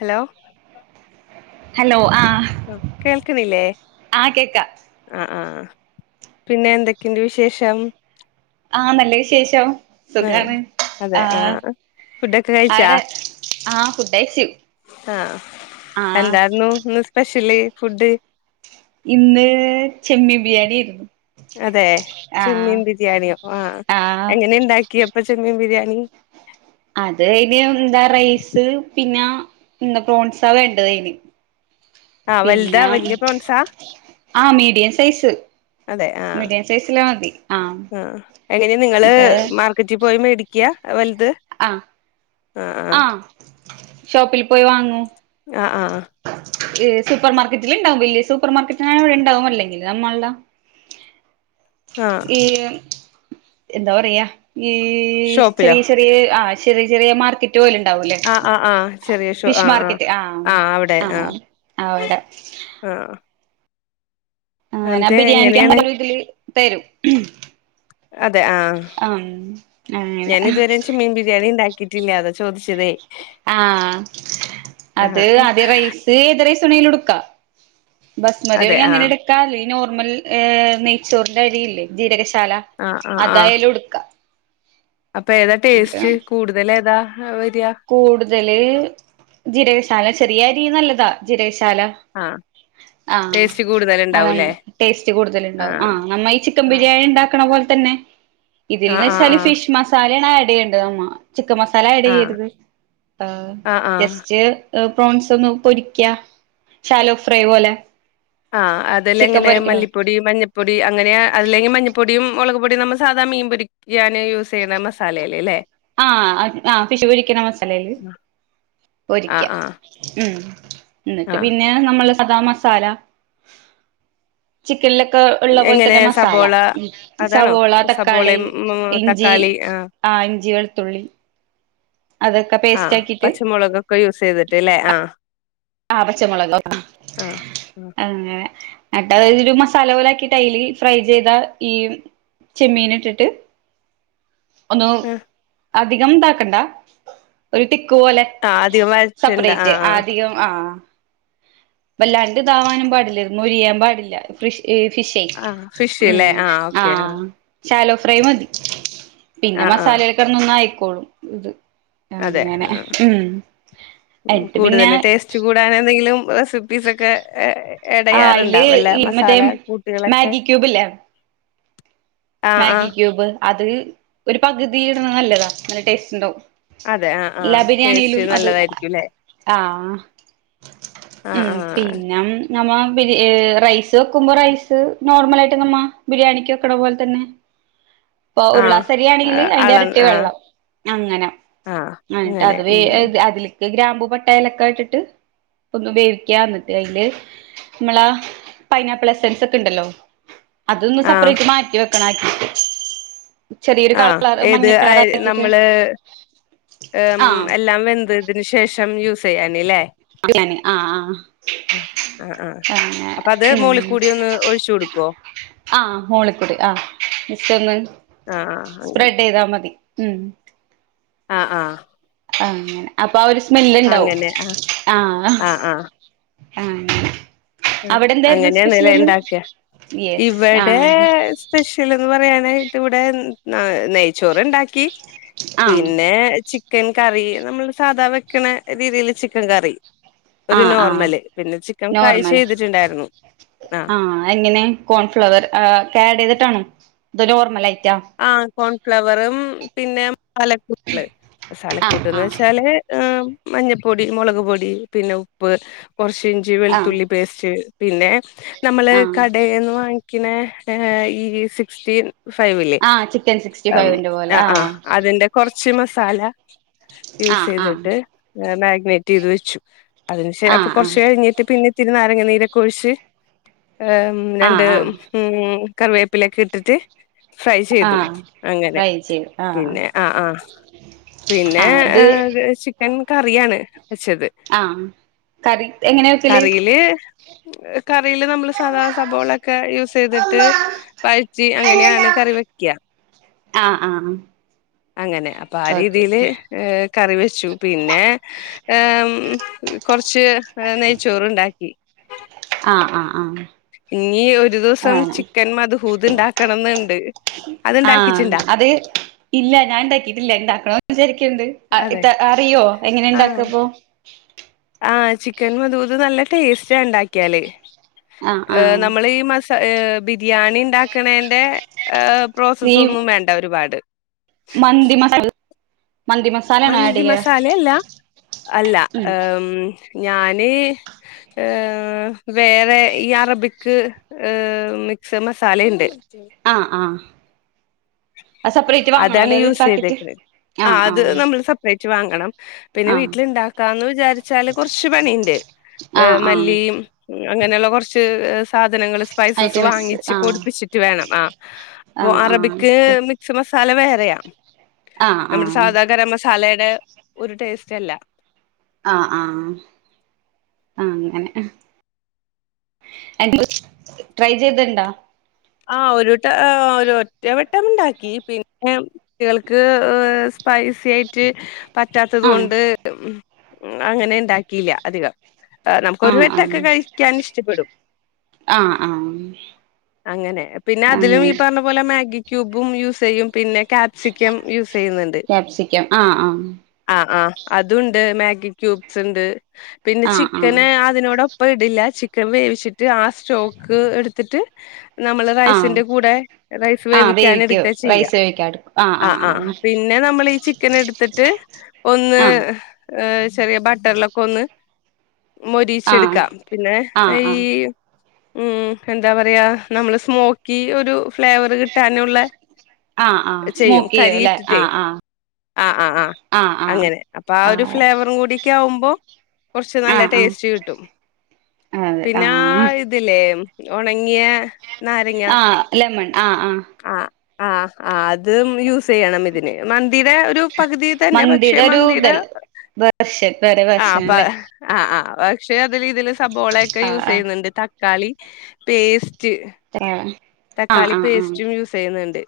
Hello. Hello ആഹ് കേൾക്ക്ണില്ലേ? ആഹ് കേക്കാം അഹ് ആഹ് പിന്നെ എന്തൊക്കെയുണ്ട് വിശേഷം? ആ നല്ല വിശേഷം ആഹ് സുഖാണ് ആഹ്. ഫുഡൊക്കെ കഴിച്ചാ ആടെ ആഹ് ഫുഡഴിച്ചു ആഹ് ആഹ് എന്തായിരുന്നു ഇന്ന് സ്പെഷ്യല് ഫുഡ് ഇന്ന് ചെമ്മീൻ ബിരിയാണിയായിരുന്നു. അതെ ചെമ്മീൻ ബിരിയാണിയോ? ആഹ് എങ്ങനെ ഇണ്ടാക്കിയപ്പൊ ചെമ്മീൻ ബിരിയാണി? അത് അയ്ന് എന്താ റൈസ് പിന്നെ എന്താ പ്രോൺസ വേണ്ടത് അയ്ന്. ആഹ് വലുതാ വല്ല്യ പ്രോൺസാ. ആഹ് മീഡിയം സൈസ്. അതെ ആഹ് മീഡിയം സൈസില് മതി ആഹ് എങ്ങനെ നിങ്ങള്? എന്നിട്ട് മാർകറ്റി പോയി മേടിക്ക വലുത്? ആഹ് ആഹ് ഷോപ്പിൽ പോയി വാങ്ങൂ. ആഹ് ആഹ് ആഹ് സൂപ്പർ മാർക്കറ്റിൽ ഉണ്ടാവും വലിയ സൂപ്പർ മാർക്കറ്റിനാ അവിടെ ഉണ്ടാവും അല്ലെങ്കിൽ നമ്മൾട. ആഹ് ഈ എന്താ പറയാ ഈ ഷോപ്പിലോ ചെറിയ. ആഹ് ചെറിയ ചെറിയ മാർക്കറ്റ്. റ്റ് പോലെ ഉണ്ടാവൂല്ലേ ആഹ് ആഹ് ആഹ് ചെറിയ ഷോ ഫിഷ് ആഹ് മാർക്കറ്റ് ആഹ് ആഹ് അവിടെ. ആഹ് അങ്ങനെ എന്നിട്ട് ബിരിയാണിക്ക് എങ്ങനെയാണ് അങ്ങനെ ഇതില് തരും. അതെ ആഹ് ഉം അങ്ങനെ ഞാൻ ഇതുവരെ ചെമീൻ ബിരിയാണി ഇണ്ടാക്കി. ട്ടില്ല അതോ ചോദിച്ചതേ? ആഹ് അത് ആഹ് ആദ്യം റൈസ് എത് റൈസ് വേണേൽ എടുക്കാ. ബസ്മതി അതെ വേണെങ്കി അങ്ങനെ ആഹ് എടുക്കാ ഈ നോർമൽ ഏഹ് നെയ്ച്ചോറിന്റെ അരിയില്ലേ ജീരകശാല. ആഹ് ആഹ് ആഹ് അതുടുക്ക. അപ്പൊ ഏതാ ടേസ്റ്റ് കൂടുതൽ ഏതാ വരാ? കൂടുതല് ജീരകശാല ചെറിയ അരീ നല്ലതാ ജീരകശാല. ആഹ് ആഹ് ടേസ്റ്റ് അതാണ് കൂടുതല്ണ്ടാവൂലേ ടേസ്റ്റ് കൂടുതൽ ഇണ്ടാവും ആഹ് നമ്മ ഈ ചിക്കൻ ആഹ് ബിരിയാണി ഇണ്ടാക്കണ പോലെ തന്നെ. ആഹ് ഇതിൽന്ന് ആഹ് വെച്ചാല് ആഹ് ഫിഷ് മസ് മസാലണ് ആഡ് ചെയ്യേണ്ടത് അമ്മ ചിക്കൻ മസാല ആഡ് ആഹ് ചെയ്യരുത് ആഹ് ജസ്റ്റ് പ്രോൺസ് ഒന്ന് പൊരിക്ക ശാലോ ഫ്രൈ പോലെ ആഹ് അതില് ചിക്കൻ എങ്ങനെ പൊരിക്കണ മല്ലി പ്പൊടി മഞ്ഞപ്പൊടി അങ്ങനെ അല്ലങ്കി മഞ്ഞ പ്പൊടിയും മൊളക് പ്പൊടിയും നമ്മ സാധാ മീൻ പൊരിക്കും യ്ക്കാൻ യൂസ് ചെയ്യുന്ന മസാലെല് ല്ലേ ആഹ് ആഹ് ഫിഷ് പൊരിക്കണ മസാലയില് പൊരിക്ക ആഹ് ആഹ് ഉം എന്നിട്ട് ആഹ് പിന്നെ നമ്മള് സദാ മസാല ചിക്കനിലൊക്കെ ഉള്ള പോലെ എങ്ങനെ തന്നെ മസാല സബോള അതാണോ സവോള തക്കാളി സബോളയും ഉം ഇഞ്ചി തക്കാളി ആഹ് ഇഞ്ചി വെളുത്തുള്ളി അതൊക്കെ പേസ്റ്റ് ആഹ് ആക്കിട്ട് പച്ചമുളക് ഒക്കെ യൂസ് ചെയ്തിട്ട് ല്ലേ ആഹ് ആഹ് പച്ചമുളക് ആഹ് ആഹ് അങ്ങനെ ന്നട്ട് അവര് ഒര് മസാല പോലെ ആക്കിട്ട് അയില് ഫ്രൈ ചെയ്താ ഈ ചെമ്മീൻ ഇട്ടിട്ട് ഒന്നു ആഹ് അധികം ഇതാക്കണ്ട ഒരു തിക്ക് പോലെ ആഹ് അധികം വഴറ്റണ്ട ആഹ് സെപ്പറേറ്റ് ആഹ് അധികം ആഹ് വല്ലാണ്ട് ഇതാവാനും പാടില്ല മോരിയാൻ പാടില്ല ഫിഷ് ഫിഷേ ആഹ് ഫിഷ്ല്ലേ ഉം ഓക്കെ ആഹ് ഷാല്ലോ ഫ്രൈ മതി പിന്നെ ആഹ് ആഹ് മസാലയിൽ കെടന്ന് ഒന്ന് ആയിക്കോളും ഇത് അതെ അങ്ങനെ ആഹ് ഉം എന്നിട്ട് പിന്നെ- ചൂടാകാൻ എന്തെങ്കിലും റെസിപ്പീസ് ഒക്കെ ഏ - ആ അയില് എടയാറുണ്ടാവല്ലേ ഈ മറ്റേ മസാല കൂട്ടുകളൊക്കെ മാഗി ക്യൂബ് ഇല്ലേ ആഹ് മാഗി ആഹ് ക്യൂബ് അത് ഒരു പകുതി ഇടുണ നല്ലതാ നല്ല ടേസ്റ്റ് ഉണ്ടാവും അതെ ആഹ് ആഹ് ടേസ്റ്റ് നല്ലതായിരിക്കുംയില്ലേ ആഹ് ആഹ് ഉം ആഹ് പിന്നം നമ്മ ബി റൈസ് വെക്കുമ്പോ റൈസ് നോർമലായിട്ട് നമ്മ ബിരിയാണിക്ക് വെക്കണ പോലെ തന്നെ ഇപ്പ ഒരു ആഹ് ഗ്ലാസ്സ് അരിയാണെങ്കില് അതിന്റെ അള എരട്ടി ആഹ് വെള്ളം അങ്ങനെ ആഹ് എന്നിട്ട് അങ്ങനെ അത് വേ ഉം അതിലേക്ക് ഗ്രാമ്പൂ പട്ട ഏലക്ക ഇട്ടിട്ട് ഒന്ന് വേവിക്ക്‌വാ എന്നിട്ട് അയില്- നമ്മളാ പൈനാപ്പിൾ എസൻസ് ഒക്കെ ഇണ്ടല്ലോ അതൊന്ന് ആഹ് സപ്പറേറ്റ് മാറ്റി വെക്കണ ആയി ആഹ് ഏത് കളർ ആഹ് ആക്കിട്ട് നമ്മള് ആഹ് എല്ലാം വെന്ത് അതിന് ശേഷം യൂസ് ചെയ്യാനി അല്ലേ അങ്ങനെ ആഹ് ആഹ് അപ്പൊ അത് മോളി അങ്ങനെ ഉം കൂടി ഒന്ന് ഒഴിച്ചു കൊടുക്കോ ആഹ് മോളിക്കുടി ആഹ് മിസ് ഒന്ന് ആഹ് ആഹ് അങ്ങനെ സ്പ്രെഡ് ചെയ്താ മതി ഉം ആഹ് ആഹ് അങ്ങനെ അപ്പൊ ആഹ് ഒരു സ്മെല് ഉണ്ടാവും അങ്ങനെ ആഹ് ആഹ് അങ്ങനെ ആഹ് ആഹ് ആഹ് ആ അങ്ങനെ ആഹ് അവിടെ എന്തായിരുന്നു അങ്ങനയാണ് സ്പെഷ്യൽ അല്ലെ ഇന്ന് ഇണ്ടാക്ക യെസ് ആഹ് ഇവിടെ- സ്പെഷ്യൽ എന്ന് പറയനായിട്ട് ഇവിടെ നെയ്യ് - ചോറ് ഇണ്ടാക്കി ആഹ് പിന്നെ ചിക്കൻ കറി നമ്മള് - സാധാ വെക്കണ രീതില് ചിക്കൻ കറി ഒരു ആഹ് ആഹ് നോർമല് പിന്നെ ചിക്കൻ ഫ്രൈ നോർമൽ ചെയ്തിട്ടുണ്ടായിരുന്നു ആഹ് എങ്ങനെ കോൺഫ്ലവർ ആഡ് ചെയ്തിട്ടാണ് അത് നോർമൽ അയിറ്റാ ആഹ് കോൺഫ്ലവറും പിന്നെ മസാലക്കൂട്ടള് ആഹ് മസാലക്കൂട്ടന്ന് ആഹ് വെച്ചാല്- മഞ്ഞപ്പൊടി മുളക് പൊടി പിന്നെ ഉപ്പ് കൊറച്ച് ഇഞ്ചി ആഹ് വെളുത്തുള്ളി- പേസ്റ്റ് പിന്നെ നമ്മള് ആഹ് കടെന്ന് വാങ്ങി- പിന്നെ ഈ സിക്സ്റ്റീൻ ഫൈവില് ആഹ് ചിക്കൻ സിക്സ്റ്റി ഫൈവിന്റെ പോലെ ആഹ് ആഹ് അതിന്റെ- കൊറച്ച് മസാല യൂസ് ആഹ് ആഹ് ചെയ്തിട്ട് മാഗ്നെറ്റ് ചെയ്ത് വെച്ചു അതിന് ശ അപ്പൊ കൊറച്ചു ആഹ് കഴിഞ്ഞിട്ട് പിന്നെ ഇത്തിരി നാരങ്ങ നീരൊക്കെ ഒഴിച്ച്- ആഹ് രണ്ട് ആഹ് ആഹ് ഉം കറിവേപ്പിലൊക്കെ ഇട്ടിട്ട് ഫ്രൈ ചെയ്തു ആഹ് അങ്ങനെ ഫ്രൈ ചെയ്ത് ആഹ് പിന്നെ ആഹ് ആഹ് പിന്നെ ആഹ് ഇത് ചിക്കൻ കറിയാണ് വെച്ചത്. ആഹ് കറി എങ്ങനെയാ വക്കല് കറിയില് കറിയില് നമ്മള് സാധാ സവോളൊക്കെ യൂസ് ചെയ്തിട്ട് വഴിറ്റി അങ്ങനെ അങ്ങനെയാണ് കറി ആഹ് വെയ്ക്കാ ആഹ് അങ്ങനെ അപ്പ ആ ഓക്കെ രീതില്- കറി വെച്ചു പിന്നെ കൊറച്ച് - ആ നെയ്ച്ചോറുണ്ടാക്കി ആഹ് ആ ഹ് ആഹ് ഇനി ഒരു ദിവസം ആണ് ചിക്കൻ മധ്ഹൂത് ഉണ്ടാക്കണം എന്ന് ഉണ്ട് അത് ആഹ് ഉണ്ടാക്കിട്ടുണ്ടാ? അത് ഇല്ല ഞാൻ ണ്ടാക്കിട്ടില്ല ഇണ്ടാക്കണന്ന് വിചാരിക്കുന്നുണ്ട് അതെ ഇ അറിയോ എങ്ങനെ ഇണ്ടാക്കപ്പോ? ആഹ ചിക്കൻ മുതൂത് നല്ല ടേസ്റ്റ ണ്ടാക്കിയാല്. ആഹ് ഏഹഹ് ആഹ് നമ്മൾ ഈ മസ ഇ ബി ബിരിയാണി ഉണ്ടാക്കണേന്റെ പ്രോസസ്സ ഒന്നും വേണ്ട ഒരുപാട്. മന്ദി മസ മന്ദി മസ മന്തി മസാല അല്ല അല്ല ഉം ഞാന് ഏഹ് വേറെ ഈ അറബിക് ഏഹ് മിക്സ് മസാലയിണ്ട് ആഹ് ആഹ് അത് സെപ്പറേറ്റ് അതാണ് വാങ്ങണോല്ലേ ഒരു യൂസ് പാക്കറ്റ് ചെയ്തേക്കുന്നത് ആഹ് അത് നമ്മൾ സെപ്പറേറ്റ് വാങ്ങണം. പിന്നെ ആഹ് വീട്ടിലുണ്ടാക്കാന്ന് വിചാരിച്ചാല് കുറച്ച് പണിണ്ട് ആഹ് ഏഹ് ആഹ് മല്ലീയും, അങ്ങനെയുള്ള കുറച്ച് സാധനങ്ങൾ സ്പൈസസ് ഐറ്റംസ് വാങ്ങിച്ച് ആഹ് പൊടിപ്പിച്ചിട്ട് വേണം ആ അ ആഹ് അറബിക് ആഹ് ഓക്കെ ബിക് മസാല വേറെയാ ആഹ് നമ്മളെ ആഹ് സാതാ ഗരംമസാ സാലയുടെ ഒരു ടേസ്റ്റ് അല്ല. ആഹ് ആഹ് ആ അങ്ങനെ. A try ചെയ്തണ്ടാ? ആഹ് ഒരുട്ട ആഹ് ഒരു ഒറ്റവട്ടം ഉണ്ടാക്കി പിന്നെ കുട്ടികൾക്ക് ഹ സ്പൈസി ആയിട്ട് പറ്റാത്തത് ആഹ് കൊണ്ട് അങ്ങനെ ണ്ടാക്കിയില്ല അധികം ആ നമുക്ക് ഒരു ആഹ് വട്ടൊക്കെ ആഹ് കഴിക്കാൻ ഇഷ്ടപ്പെടും. ആഹ് ആഹ് അങ്ങനെ പിന്നെ അതിലും അങ്ങനെ ഈ പറഞ്ഞ അതുപോലെ മാഗി ക്യൂബും യൂസ് ചെയ്യും, പിന്നെ കാപ്സിക്കം യൂസ് ചെയ്യുന്നുണ്ട്. ക്യാപ്സിക്കം ആഹ് ആഹ് ആഹ് ആഹ് അതൂണ്ട് മാഗി ക്യൂബ്സ് ഉണ്ട് പിന്നെ ആഹ് ചിക്കന് ആഹ് അതിനോടോ ഇപ്പ ഇടില്ല ചിക്കൻ വേവിച്ചിട്ട് ആ സ്റ്റോക്ക് എടുത്തിട്ട് നമ്മള് ആഹ് റൈസിന്റെ കൂടെ റൈസ് ആഹ് വേവിക്കും വേവിക്കാനെടുക്ക റൈസ് ചെയ്യാം വേവിക്കാൻ എടുക്കും ആഹ് ആഹ് പിന്നെ നമ്മളീ ചിക്കൻ എടുത്തിട്ട് ഒന്ന് ആഹ് ഏഹ് ചെറിയ ബട്ടറിലൊക്കെ ഒന്ന് ആഹ് മൊരിച്ചെടുക്കാ പിന്നെ ആഹ് ആഹ് ആഹ് ഈ ആഹ് ഉം എന്താ പറയാ നമ്മള് സ്മോക്കി ഒരു ഫ്ലേവർ കിട്ടാനുള്ള ആഹ് ആഹ് സ്മോക്ക് ചെയ്യും കരി അല്ലേ ഇട്ടിട്ടേ ആഹ് ആഹ് ആഹ് ആഹ് ആഹ് അങ്ങനെ അപ്പൊ ആ ഒരു ആഹ് ഫ്ലേവറും കൂടിയൊക്കെ ആവുമ്പോ കോറച്ച് നല്ല ആഹ് ആഹ് ടേസ്റ്റ് കിട്ടും. അതെ പിന്നെ ആഹ് ആഇ ഇതില്ലേ ഉണങ്ങിയ നാരങ്ങ ആഹ് ലെമൺ ആഹ് ആഹ് ആഹ് ആഹ് ആഹ് അത് യൂസ് ചെയ്യണം ഇതിന് മന്തിയുടെ ഒരു പകുതി തന്നെ പക്ഷെ മന്തിയുടെ വർഷ വറെ ആഹ് പ വർഷനല്ലേ ആഹ് ആഹ് പക്ഷെ അതിൽ ഇതില് സബോളയൊക്കെ ആഹ് യൂസ് ആഹ് ചെയ്യുന്നുണ്ട് ത തക്കാളി പേസ്റ്റ് ആഹ് ആഹ് തക്കാളി ആഹ് പേസ്റ്റും ആഹ് യൂസ് ചെയ്യുന്നുണ്ട്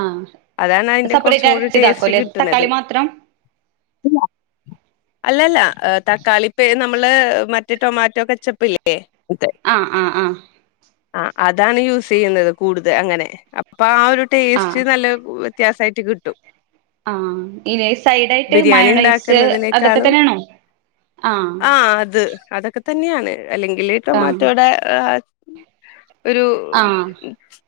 ആഹ് അതാണ് അതിന്റെ സെപ്പറേറ്റ് കുറച്ചും കൂടി അരച്ച് ടേസ്റ്റ് ഇതാക്കുംല്ലേ കിട്ടുന്നത് തക്കാളി മാത്രം ഇല്ല അല്ലല്ലാ തക്കാളിപ്പ നമ്മള് മ റ്റെ ടൊമാറ്റോ കെച്ചപ്പില്ലേ അതെ ആഹ് ആഹ് ആഹ് ആ അതാണ് യൂസ് ചെയ്യുന്നത് കൂടുത അങ്ങനെ അപ്പൊ ആ ഒരു ടേസ്റ്റ് ആഹ് നല്ല വെ ത്യാസായിറ്റ് കിട്ടും. ആഹ് ഇനി സൈഡ ആയിട്ട് ബിരിയാണി മയോണൈസ് അതൊക്കെ ഉണ്ടാക്കുന്നതിനേക്കാളും തന്നേണോ ആഹ് അത് അതൊക്കെ തന്നെയാണ് അല്ലെങ്കില് ആഹ് ടൊമാറ്റോടെ ആ ഒരു ആഹ്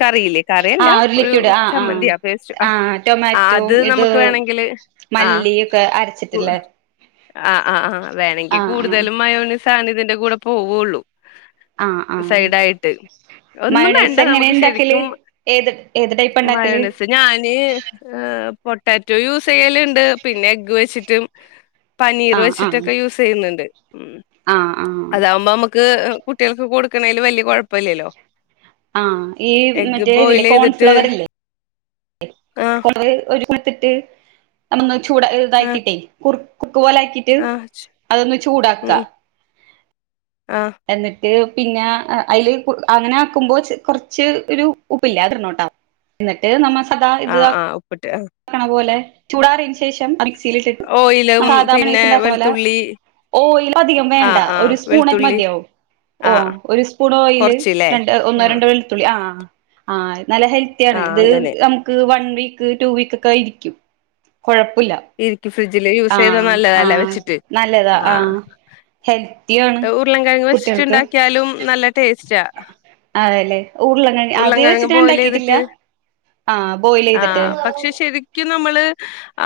കറിയില്ലേ കറി അല്ല ആഹ് ഒരു ലിക്വിഡ് ആഹ് ആഹ് ചമ്മന്തിയാ പേസ്റ്റ് ആ ആഹ് ആ അത് ടൊമാറ്റോം ഇത് നമുക്ക് വേണെങ്കില് ആഹ് മല്ലിയൊക്കെ കു അരച്ചിട്ടില്ലേ ആ ആഹ് ആഹ് വേണെങ്കി ആഹ് കൂടുതലും മയോനൈസാണിതിന്റെ കൂടെ പോവൊള്ളു. ആഹ് ആഹ് ഒന്നും മയൊണൈസ് വേണ്ട എങ്ങനെ നമുക്ക് ഇണ്ടാക്കല് ശരിക്കും ഏത് ഏത് ടൈപ്പ ഇണ്ടാക്കല്. ഇപ്പ ഞാന് ഏഹ് പൊട്ടാറ്റോ യൂസ് ചെയ്യലുണ്ട് പിന്നെ എഗ്ഗ് വെച്ചിട്ടും പനീർ ആഹ് ആഹ് വെച്ചിട്ടൊക്കെ യൂസ് ചെയ്യുന്നുണ്ട് ഉം ആഹ് ആഹ് അതാകുമ്പോ അമ്മക്ക് കുട്ടിയാൾക്ക് കൊടുക്കണേല് വല്യ കൊഴപ്പല്ലല്ല്യോ ആഹ് ഈ മറ്റേതില്ലെ ചെയ്തിട്ട് കോൺഫ്ലവർ ഇല്ലെ ആഹ് [unintelligible] ഒരുമത്തിട്ട് അതൊന്ന് ചൂട ആഹ് ഇതാക്കിട്ടെ കുറു കുർക്ക് പോലാക്കി ആഹ് ചു ഉം ആഹ് എന്നിട്ട് പിന്നെ അയില് അങ്ങനെ ആക്കുമ്പോ കൊറച്ച് ഒരു ഉപ്പില്ലെ അതിടണട്ടൊ എന്നിട്ട് നമ്മ സദാ ഇത് താ പ്പിട്ട് ആ ക്കണ പോലെ ചൂടാറിയേന് ശേഷം മിക്സിൽ ഇട്ടിട്ട് ഓയിലും നമ്മ സാദാ പിന്നെ മയോണേസുണ്ടാക്കണ പോലെ വെളുത്തുള്ളി ഓയിൽ അധികം വേണ്ട ആഹ് ആഹ് ഒരു സ്പൂണയിക്ക് വെളുത്തുള്ളി മതിയാവും ഓഹ് ആഹ് ഒരു സ്പൂൺ ഓയില് കൊറച്ച്ല്ലേ രണ്ട്, ഒന്നൊ ആഹ് രണ്ടൊ വെ ത്തുള്ളി ആഹ് ആഹ് നല്ല ഹെൽത്തിയാണ് ആഹ് ഇത് അങ്ങനെ നമുക്ക് വൺ വീക്ക് റ്റു വീക്കക്കെ ഇരിക്കും കുഴപ്പല്ല ഇരിക്കും ഫ്രിഡ്ജില് യൂസ് ചെയ്ത നല്ലതല്ലെ വെച്ചിട്ട് നല്ലതാ ആ ആഹ് ഹെൽത്തിയാണ് ട്ട് ഉരുളം കെയങ് കുട്ടികൾക്ക് വെച്ചിട്ടുണ്ടാക്കിയാലും നല്ല ടേസ്റ്റ അതെല്ലേ ഉരുളൻകിഴങ്ങ് ഉരുളം അത് കെഴങ്ങ് വെച്ചിട്ട് ഞാൻ ബോയിൽ ഉണ്ടാക്കിട്ടില്ല എയ്തിട്ട്. ആ ബോയിൽ ചെയ്തിട്ട് ആഹ് പക്ഷെ ശരിക്കും നമ്മള്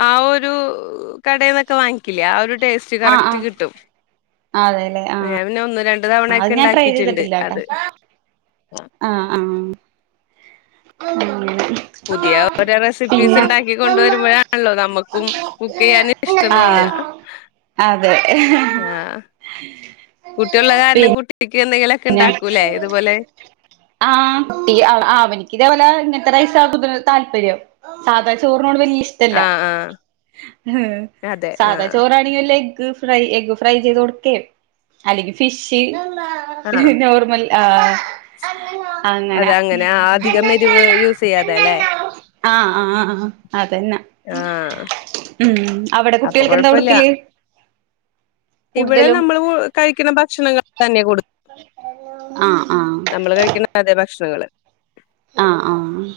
ആ ഒരു കടയിന്നൊക്കെ വാങ്ങിക്കില്ലേ ആ ഒരു ടേസ്റ്റ് കറക്റ്റ് കിട്ടും. ആതെലെ ഞാൻ പിന്നെ ഒന്ന്, രണ്ടു തവണ ഒക്കെ ഇണ്ടാക്കിടറ്റുണ്ട് അത് ആഹ് ആഹ് ആഹ് ഉം പുതിയ ഓരോ റെസിപ്പീസ് ഇണ്ടാക്കി കൊണ്ടു പിന്നെ വരുമ്പോഴാണല്ലോ നമ്മുക്കും കുക്ക് ചെയ്യാന് ഇഷ്ടം ആഹ് തോന്നുക അതെ കുട്ടിയള്ള കാരണം കുട്ടിയാക്ക് എന്തെങ്കിലൊ പിന്നെ ആഹ് കുട്ടി ആ അവനിക്ക് ഇതേപോലെ ഇങ്ങനത്തെ റൈസാ [unintelligible] താല്പര്യം സാധാ ചോറിനോട് വെല്യ ഇഷ്ടല്ല ആഹ് ആഹ് അതെ സാധാ ആഹ് ചോറ അല്ലേ എഗ് ഫ്രൈ എഗ് ഫ്രൈ ചെയ്ത് കൊടുക്കെ അല്ലെങ്കി ഫിഷ് പിന്നെ ആഹ് നോർമൽ ആഹ് അങ്ങന അതെ അങ്ങനെ ആ അധികം എരിവ് യൂസ് ചെയ്യാതെ അല്ലേ ആഹ് ആഹ് അതന്നെ ആഹ് ഉം അവിടെ അപ്പൊ കുട്ടികൾക്ക് എന്താ കൊഴപ്പൊല്ല കൊടുക്കല് ഇവിടെ കൂടുതലും നമ്മള് പൊ കഴിക്കുന്ന ഭക്ഷണങ്ങൾ തന്നെയാ കൊട് ആഹ് ആഹ് നമ്മള് കഴിക്ക്ണ അതേ ഭക്ഷണങ്ങള്. ആഹ് ആഹ്